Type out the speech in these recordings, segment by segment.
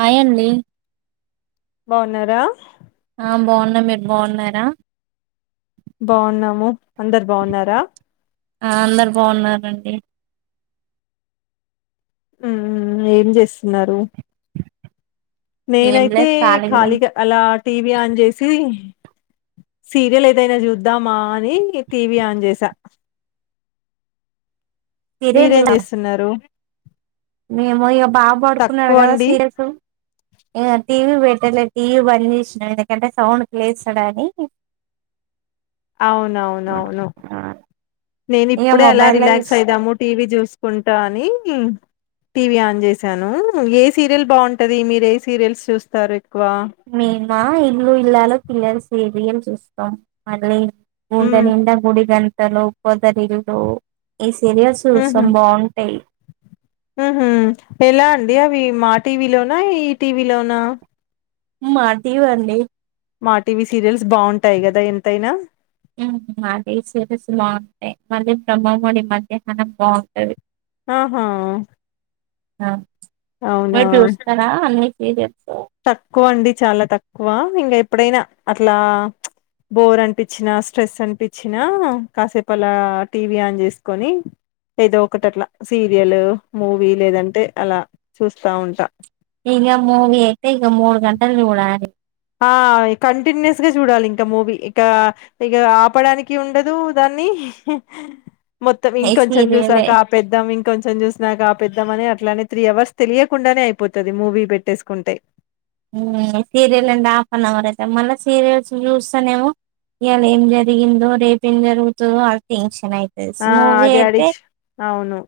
Hi అండి బావున్నారా ఆ బావున్నా మీరు బావున్నారా బాగున్నాము అందరు బాగున్నారా ఆ అందరు బాగున్నండి మ్మ్ ఏం చేస్తున్నారు ఏం నేనైతే లేదు ఖాళీగా అలా టీవీ ఆన్ చేసి సీరియల్ ఏదైనా చూద్దామా అని టీవీ ఆన్ చేసా సీరియల్ చూ మీరేం చేస్తున్నారు మేము ఇక బాగా పడుకున్నాడు తక్కువ కదా అండి సీరియస్ టీవీ పెట్టలే టీవీ బంద్ చేసినాం ఎందుకంటే సౌండ్ కి లేస్తడాని అవునవునవును నేను ఇక ఇప్పుడే అలా మొబైల్లో రిలాక్స్ చూస్తాం అయిదాము టీవీ చూసుకుంటా అని టీవీ ఆన్ చేశాను ఏ సీరియల్ బాగుంటది మీరు ఏ సీరియల్స్ చూస్తారు ఎక్కువ మా ఇల్లు ఇల్లాలు పిల్లలా సీరియల్ చూస్తాం మళ్ళీ గుండా ఉమ్ నింద గుడి గంన్ పొదరిల్లు ఈ సీరియల్స్ ఉహు చూస్తాం బాగుంటాయి ఉహు ఎలా అండి అవి మా టీవలోనా ఈ టీవీ లోనా మా తీవ్వండి మా టీవీ సీరియల్స్ బాగుంటాయి కదా ఎంతైనా మా టీవీ సీరియల్స్ బాగుంటాయి మళ్ళీ బ్రహ్మమడి మధ్యాహ్నం బాగుంటది ఆహా ఆ అవునా చూస్తారా అన్ని ఏదిస్త తక్కువ అండి చాలా తక్కువ ఇంకా ఎప్పుడైనా అట్లా బోర్ అనిపించిన స్ట్రెస్ అనిపించినా కాసేపు అలా టీవీ ఆన్ చేసుకొని ఏదో ఒకటి అట్లా సీరియల్ మూవీ లేదంటే అలా చూస్తా ఉంటా ఇకా మూవీ అయితే ఇక మూడు గంటలు చూడాలి ఆ కంటిన్యూస్గా చూడాలి ఇంకా మూవీ ఇంక ఇక ఆపడానికి ఉండదు దాన్ని మొత్తం ఈ ఇంకొంచెం సీరియలే. చూసాక ఆ పెద్దం ఇంకొంచెం చూసాక ఆ పెద్ద అని అట్లానే త్రీ అవర్స్ తెలియకుండానే అయిపోతది మూవీ పెట్టేసుకుంటే serial and half an hour అయితే మళ్ళీ సీరియల్స్ చూస్తానేమో ఇవాళ ఏం జరిగిందో రేపు ఏం జరుగుతుందో ఆ టెన్ ఆ అదే అడిక్షన్ అవును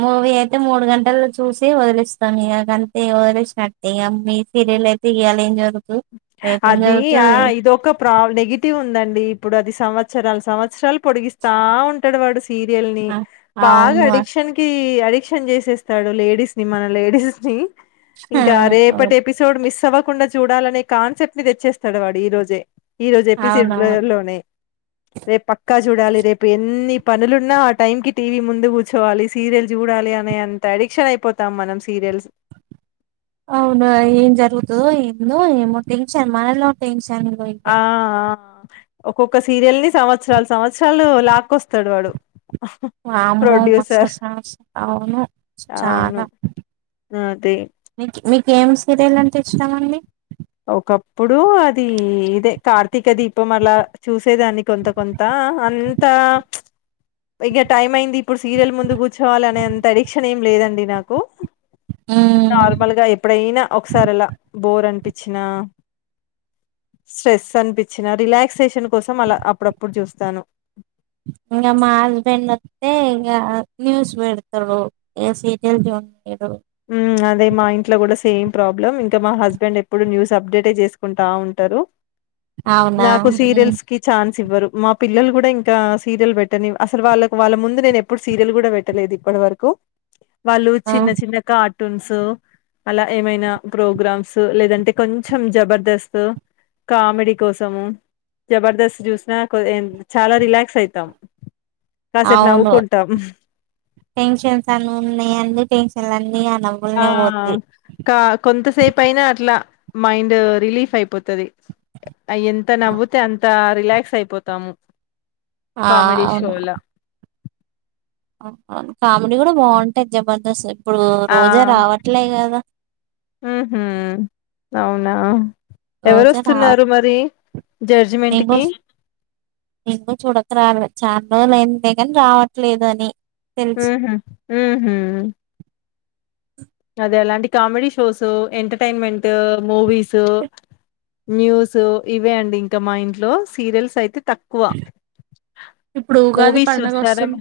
మూవీ అయితే మూడు గంటలు చూసి వదిలేస్తాము ఇక కంతే వదిలేసినట్టటు ఇక మీ అయితే ఈయల ఏం జరుగుత అది ఆ ఇదొక ప్రా నెగిటివ్ ఉందండి ఇప్పుడు అది సంవత్సర సంవత్సరాల సంవత్సరాలు పొడిగిస్తా ఉంటాడు వాడు సీరియల్ ని ఆ! బాగా అవును. అడిక్షన్ కి అడిక్షన్ చేసేస్తాడు లేడీస్ ని మన లేడీస్ ని ఇంకా ఆ! రేపటి ఎపిసోడ్ మిస్ చదవకుండా చూడాలనే కాన్సెప్ట్ ని తెచ్చేస్తాడు వాడు ఈ రోజే ఈ రోజు ఎపిసిడ్ ల అవునవును లోనే రేపు పక్కా చూడాలి రేపు ఎన్ని పనులున్నా ఆ టైంకి టీవీ ముందు కూర్చోవాలి సీరియల్ చూడాలి అనే అంత అడిక్షన్ అయిపోతాం మనం సీరియల్స్ అవున ఏం జరుగుతాదో ఏందో ఏమో టెన్షన్ మనలో టెన్షన్ ఇగ ఆ ఆ ఒక్కొక్క సీరియల్ ని సంవత్సరాలు సంవత్సరాలు లాక్కొస్తాడు వాడు వామ్మో ప్రొడ్యూసర్ మససస్త [unintelligible] వును అవును చాలా అదే మీకు ఏం సీరియల్ అంటే ఇష్టమండి ఒకప్పుడు అది ఇదే కార్తీక దీపం అలా చూసి చూసేదాన్ని కొంత కొంత అన్ అంత ఇంకా టైం అయింది ఇప్పుడు సీరియల్ ముందు కూర్చోవాలి అనేంత అడిక్షన్ ఏం లేదండి నాకు మ్మ్ నార్మల్గా ఎప్పుడయినా ఒకసారి అలా బోర్ అంటే స్ట్రెస్ అనిపించిన రిలాక్సేషన్ కోసం అలా అప్పుడప్పుడు చూస్తాను ఇకా మా హస్బెండ్ వత్తే ఇంకా న్యూస్ పెడతారుఇగ సీరియల్స్ చూడను ఉ అదే మా ఇంట్లో కూడా సేమ్ ప్రాబ్లం ఇంకా మా హస్బెండ్ ఎప్పుడు న్యూస్ అప్డేట్ చేసుకుంటా ఉంటారు అవునా నాకు మ్మ్ సీరియల్స్ కి ఛాన్స్ ఇవ్వరు మా పిల్లలు కూడా ఇంకా సీరియల్ పెట్టనివ్ అసలు వాళ్ళ వాళ్ళ ముందు నేను ఎప్పుడు సీరియల్ కూడా పెట్టలేదు ఇప్పటి వరకు వాళ్ళు ఆ చిన్న చిన్న కార్టూన్స్ అలా ఏమైనా ప్రోగ్రామ్స్ లేదంటే కొంచెం జబర్దస్త్ కామెడీ కోసము జబర్దస్త్ చూసినా చాలా రిలాక్స్ అయితాం కాసేపు అవును నవ్వుకుంటాం టెన్షన్స్ అన్ని ఉన్న టెన్షన్ లు అన్ని అన ఆ కా కొంతసేపు అయినా అట్లా మైండ్ రిలీఫ్ అయిపోతాది అ ఎంత నవ్వుతే అంత రిలాక్స్ అయిపోతాము ఆ కామెడీ అవును షోలా కామెడీ కూడా బాగుంటాది జబర్దస్త్ ఇప్పుడు రోజా ఆ రావట్లే కదా ఉహూ అవునా రోజా రాల ఎవరొస్తున్నారు మరి జడ్జిమెంట్ నింగా కి? నింగి చూడక రావాల చాడక రాలే [unintelligible] ఎవరో అంటే కాని రావట్లేదు అని తెలుసు హ అదే అలాంటి comedy shows entertainment movies news ఇవే అండి ఇంకా మా ఇంట్లో సీరియల్స్ అయితే తక్కువ ఇప్పుడు ఉగాది మూవీస్ పండగ చూస్తారా? మ వస్తుంది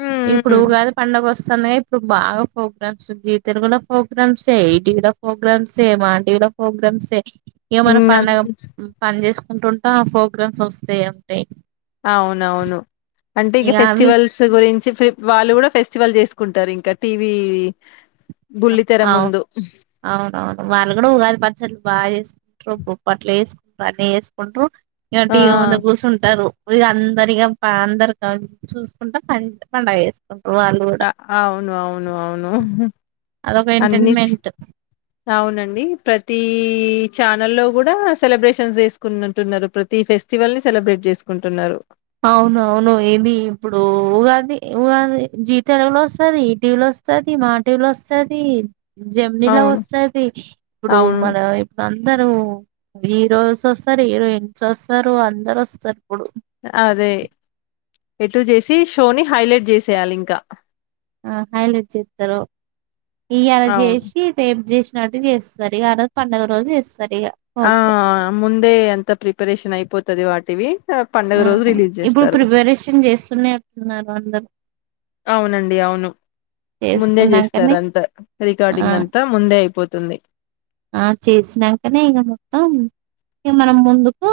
హ్మ్. ఇప్పుడు హ్మ్. ఉగాది పండగ వస్తుందిగా ఇప్పుడు బాగా ప్రోగ్రామ్స్ ఉ జ తెలుగుల ప్రోగ్రామ్స్రే ఇటీవల ప్రోగ్రామ్స్రే మాంటివిల ప్రోగ్రామ్సే ఏమన్నా హ్మ్. అన్ పండగ పని చేసు అంటుంటా ఆ ప్రోగ్రామ్స్ వస్తాయి అంటాయి అవునవును అంటే ఇంక అవి ఫెస్టివల్స్ గురించి వాళ్ళు కూడా ఫెస్టివల్ చేసుకు కుంటారు ఇంకా టీవీ బుల్లితెర అవు ముందు. అవునవును వాళ్ళు కూడా ఉగాది పచ్చట్లు బాగా చేసుకుంటారు బుప్ప అట్లు వేసుకుంట బనే వేస్కుంటూ ఆ! ఇటి ముందు కూర్చుంటారు అందరిక అందరి చూసుకుంటా ప పండగ వేసుకుంట అవును అవును అవును అదొక అన్ని ఎంటర్టైన్మెంట్ అవునండి ప్రతి ఈ ఛానల్ లో కూడా సెలబ్రేషన్ చేసుకుంటున్నారు ప్రతి ఫెస్టివల్ ని సెలబ్రేట్ చేసుకుంటున్నారు అవునవును ఏది ఇప్పుడు ఉగాది ఉగాది జీతాలలో వస్తుది ఇటీవల వస్తది మాటీల వస్తది జమినీలా అవును. వస్తుాది ఇప్పుడు అవును. మన ఇప్పుడు అందరు హీరోయస్ వస్తారు హీరోయిన్స్ వస్తారు అందరు వస్తారు ఇప్పుడు అదే ఎటు చేసి షోని హైలైట్ చేసేయాలి ఇంకా ఆ హైలట్ చెప్తారు ఇ అలా అవును. చేసి రేపు చేసి చేస్తారు ఈ ఆ రోజు పడుగ రోజు చేస్తారు ఇగ ఆ పోగ్రాం ముందే అంత ప్రిపరేషన్ అయిపోతే వది వాటివి ఆహ్, పండుగ ఆ రోజు రిలీజ్ ఇప్పుడు జేస్తారు. ప్రిపరేషన్ చేస్తూనే ఉంటున్నారు అందరు అవునండి అవును ముందే చేసుకున్నాకనే జేస్తారంతా. ఆ రికార్డింగ్ అంతా ముందే అయిపోతుంది. ఆ చేసినాకనే ఇక మొత్తం ఇ మనం ముందుకు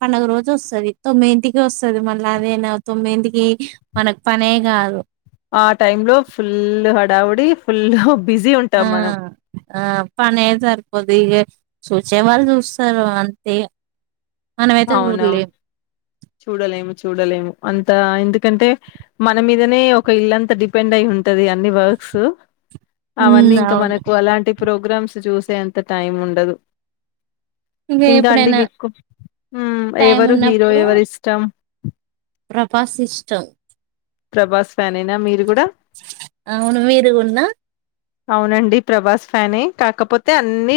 పడుగ రోజు వస్తుది తొమ్మిది ఇంటికి వస్తుది మళ్ళీ అదేనా తొమ్మిది ఇంటికి మనకు పనే కాదు ఆ టైమ్ లో ఫుల్ హడావుడి ఫుల్ ఆ ఆ పన ఏదార్పోదు ఇక చూచే వాళ్రారుు చూస్తారు అంతే మనమైతే అవునవు చూడలేం చూడలేము చూడలేము అంత ఎందుకంటే మన మీదనే ఒక ఇల్లంతా డిపెండ్ అయి ఉంట్ ఉంటది అన్ని వర్క్స్ అవన్నీ ఉమ్ ఇంకా అవును మనకు అలాంటి ప్రోగ్రామ్స్ చూసే ఎంత టైమ్ ఉండదు. ఇగ ఇంకా అండీ ఎప్పుడైనా మీక్కు మ్ టైం ఎవరు హీరో ఎవరి ఇష్టం. ప్రభాసిష్టం ప్రభాస్ ఫ్యానేనా మీరు కూడా అవును మీరుగున్నా అవునండి. ప్రభాస్ ఫ్యానే కాకపోతే అన్నీ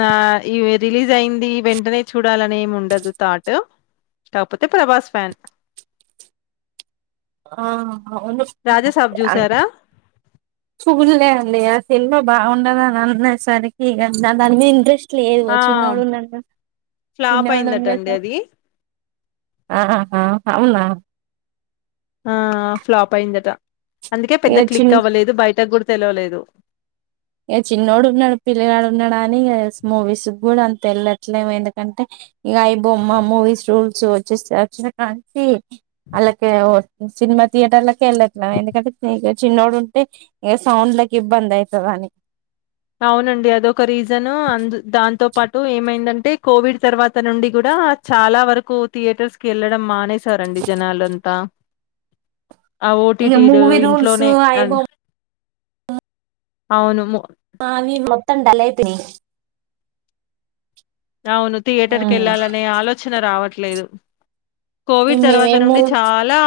నా ఈ రిలీజ్ అయింది వెంటనే చూడాలని ఏమి ఉండదు థాట్ కాకపోతే ప్రభాస్ ఫ్యాన్ ఆ రాజాసాబ్ చూసారా చూళ్ళే అండి ఆ సినిమా బాగుండది అని అన్నే సరికి ఇగ ద దాని మీద ఇంట్రెస్ట్ లేదు ఆ చిన్నోడు ఉన్నడుగ. ఫ్లాప్ చిన్నాడు అయిందట ఉన్నాడు అండి సార్ అది ఆహా అవునా ఆ ఫ్లాప్ అయిందట అందుకే ఇగ పెద్ద చిన్ క్లిక్ అవ్వలేదు బయట గుడ తెలవలేదు. ఏ చిన్నోడు ఉన్నడు. పిల్లగాడు ఉన్నాడు అని మూవీస్ గుడా అంత ఎళ్ళట్లేము ఎందుకంటే ఇగ ఐ బొమ్మ మూవీస్ రూల్స్ వ వచ్చేస్త వచ్చిన కాంతి అళ్ళకే ఓ సినిమా థియేటర్ లకే వెళ్ళట్ల. ఎందుకంటే చిన్నోడు ఉంటే ఇక సౌండ్ లకి ఇబ్బంది అయితది అని అవునండి అదొక రీజను అందు దాంతో పాటు ఏమైందంటే కోవిడ్ తర్వాత నుండి కూడా చాలా వరకు థియేటర్స్ కి వెళ్ళడం మానేసారండి జనాలుంతా ఆ ఇగ ఓటీటీలు మూవీ రూల్స్ ఇంట్లోనే అయి అ బొమ్మ అవును మ్ ఆ వి మొత్తం డల్ అయిపోయినయి. అవును థియేటర్ కు ఏళ్లాలనే ఆలోచన రావట్లే లేదు. కోవిడ్ తర్వాత మేమేమో నుండి చాలా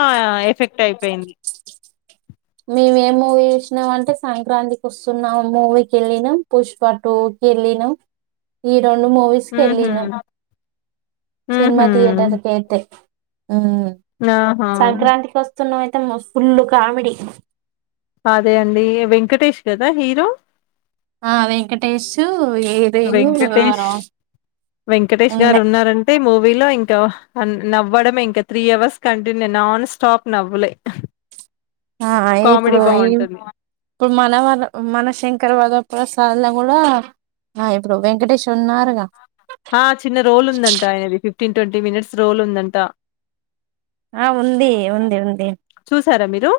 ఎఫెక్ట్ ట్ అయిపేయింది. మేము ఏ మూవీ చూసినాం అంటే సంక్రాంతికి వస్తున్నాం మూవీకి వెళ్ళినాం. పుష్పటుకి వెళ్ళినాం ఈ రెండు మూవీస్ ఉహు కెళ్ళీనం. సినిమా ఉహు థియేటర్కెయితే ఉమ్ ఆహా సంక్రాంతికి వస్తున్నాం ఐ త్తము ఫుల్ కామెడి అదే అండి వెంకటేష్ కదా హీరో ఆ వెంకటేేషు వెంకటేష్ వెంకటేష్ గారు ఉండే ఉన్నారంటే మూ విలో ఇంకా నవ్వడమే ఇంకా three hours continue non stop నవ్వులే అ కామెడీ ఇప్పుడు వావ్! ఇప్ బావుంటుంది. పు మనవర మన శంకరవరప్రస్ దంల్ల గూడ ఆ ఇప్పుడు వెంకటేష్ ఉన్నారుగా ఆ చిన్న రోల్ ఉందంట ఆయనది ఫిఫ్టీన్ ట్వంటీ మినిట్స్ రోల్ ఉందంట ఆ ఉంది ఉంది ఉంది సర మీరు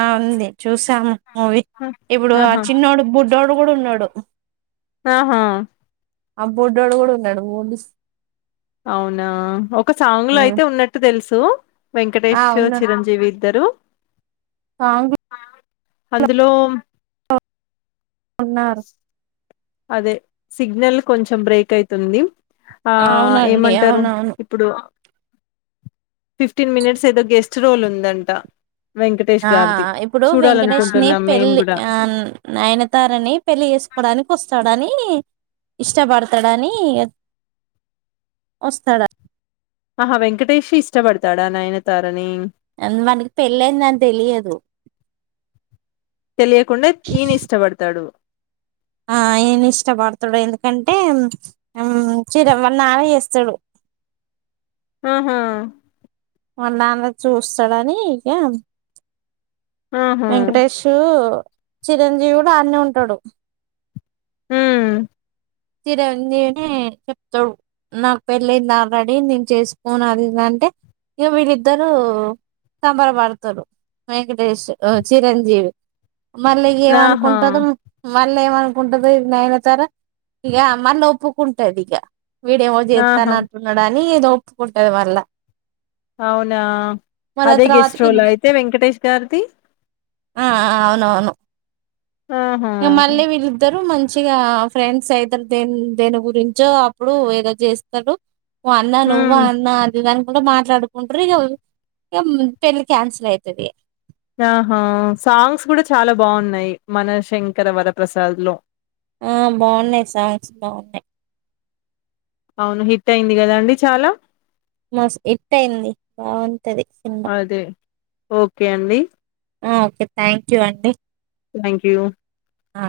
ఆ ఉంది చూసాము మూవీ ఆ! ఇప్పుడు ఆ ఆహా! చిన్నోడు బు డోడు గుడ్ ఉన్నడు ఆహా ఆ బొడ్డోడు కూడా ఉన్నాడు మూవీస్ అవునా ఒక సాంగ్ లో అయితే ఉన్నట్టు తెలుసు వెంకటేష్ చిరంజీవి ఇద్దరు కాంగ్ల్ అందులో ఉన్నారు అదే సిగ్నల్ కొంచెం బ్రేక్ అయితుంది ఆ అవునండి ఏమంటారు అవునవును ఇప్పుడు ఫిఫ్టీన్ మినిట్స్ అయితే గెస్ చ్రోలు ఉందంట వెంకటేష్ ఆ గారిది ఇప్పుడు వెంకటేష్ ని చూడాలనుకుంటున్నాం మేము పెళ్లి కూడా ఆ నయనతారని పెళ్ళి చేసుకోవడానికి వస్తాడని యి ఇష్టపడతాడని ఒస్తాడ్ ఆహా వెంకటేష్ ఇష్టపడతాడా నయనతారని ఆన్ వన్క్ పెళ్ళైందిని తెలియదు తెలియకుండ ఇన్ ఇష్టపడతాడు ఆ అయిన్ ఇష్టపడతాడు ఎందుకంటే చిర వనాలి చేస్తాడు ఆహా మనాన్న చూస్తాడని ఇయ ఆహా వెంకటేషు చిరంజీవుడ అన్నే ఉంటాడు ఉమ్ చిరంజీవిని చెప్తాడు నాక్ పెళ్లైంద్ ఆల్రెడీ నేను చేసుకోను అదింటే ఇ వీళ్ళిద్దరు. సంబరపడతారు వెంకటేేశ్ ఉ చిరంజీవి. మళ్ళీగ్ ఎం ఆహా అన్కుంటరు మళ్ళ ఏమనుకుంటది ఇది నైనతర ఇగ అమ్మాన్ ఒప్పుకుంటది ఇక వీడేమో ఆహా చేస్తాను అంటున్నాడా ఏదో ఒప్పుకుంటది వర్లే అవునా మళ్ళ అదే గెస్ట్ తర్వాతకి రోలో అయితే వెంకటేష్ గారిది ఆ అవును అవును ఆహా న అల్రే విలుద్దరు మంచి మంచిగా ఫ్రెండ్స్ అయితారు దే దేని గురించో అప్పుడు ఏదో చేస్తారు ఓ అన్న నువ్వు ఉమ్ అన్న అదిదానికి మాట్లాడుకుంటారు ఇక ఇ పెళ్లి క్యాన్సిల్ అవుతుది ఆహా సాంగ్స్ కూడా చాలా బాగున్నాయి మన శంకర వరప్రసాద్ లో ఆ బాగున్నాయి సాంగ్స్ బాగున్నాయి్ అవును హిట్ అయింది కదండి చాలా మస్త్ హిట్ అయింది బాగుంటది సినిమా అదే ఓకే అండి ఓకే థ్యాంక్ యూ అండి థ్యాంక్ యూ ఆ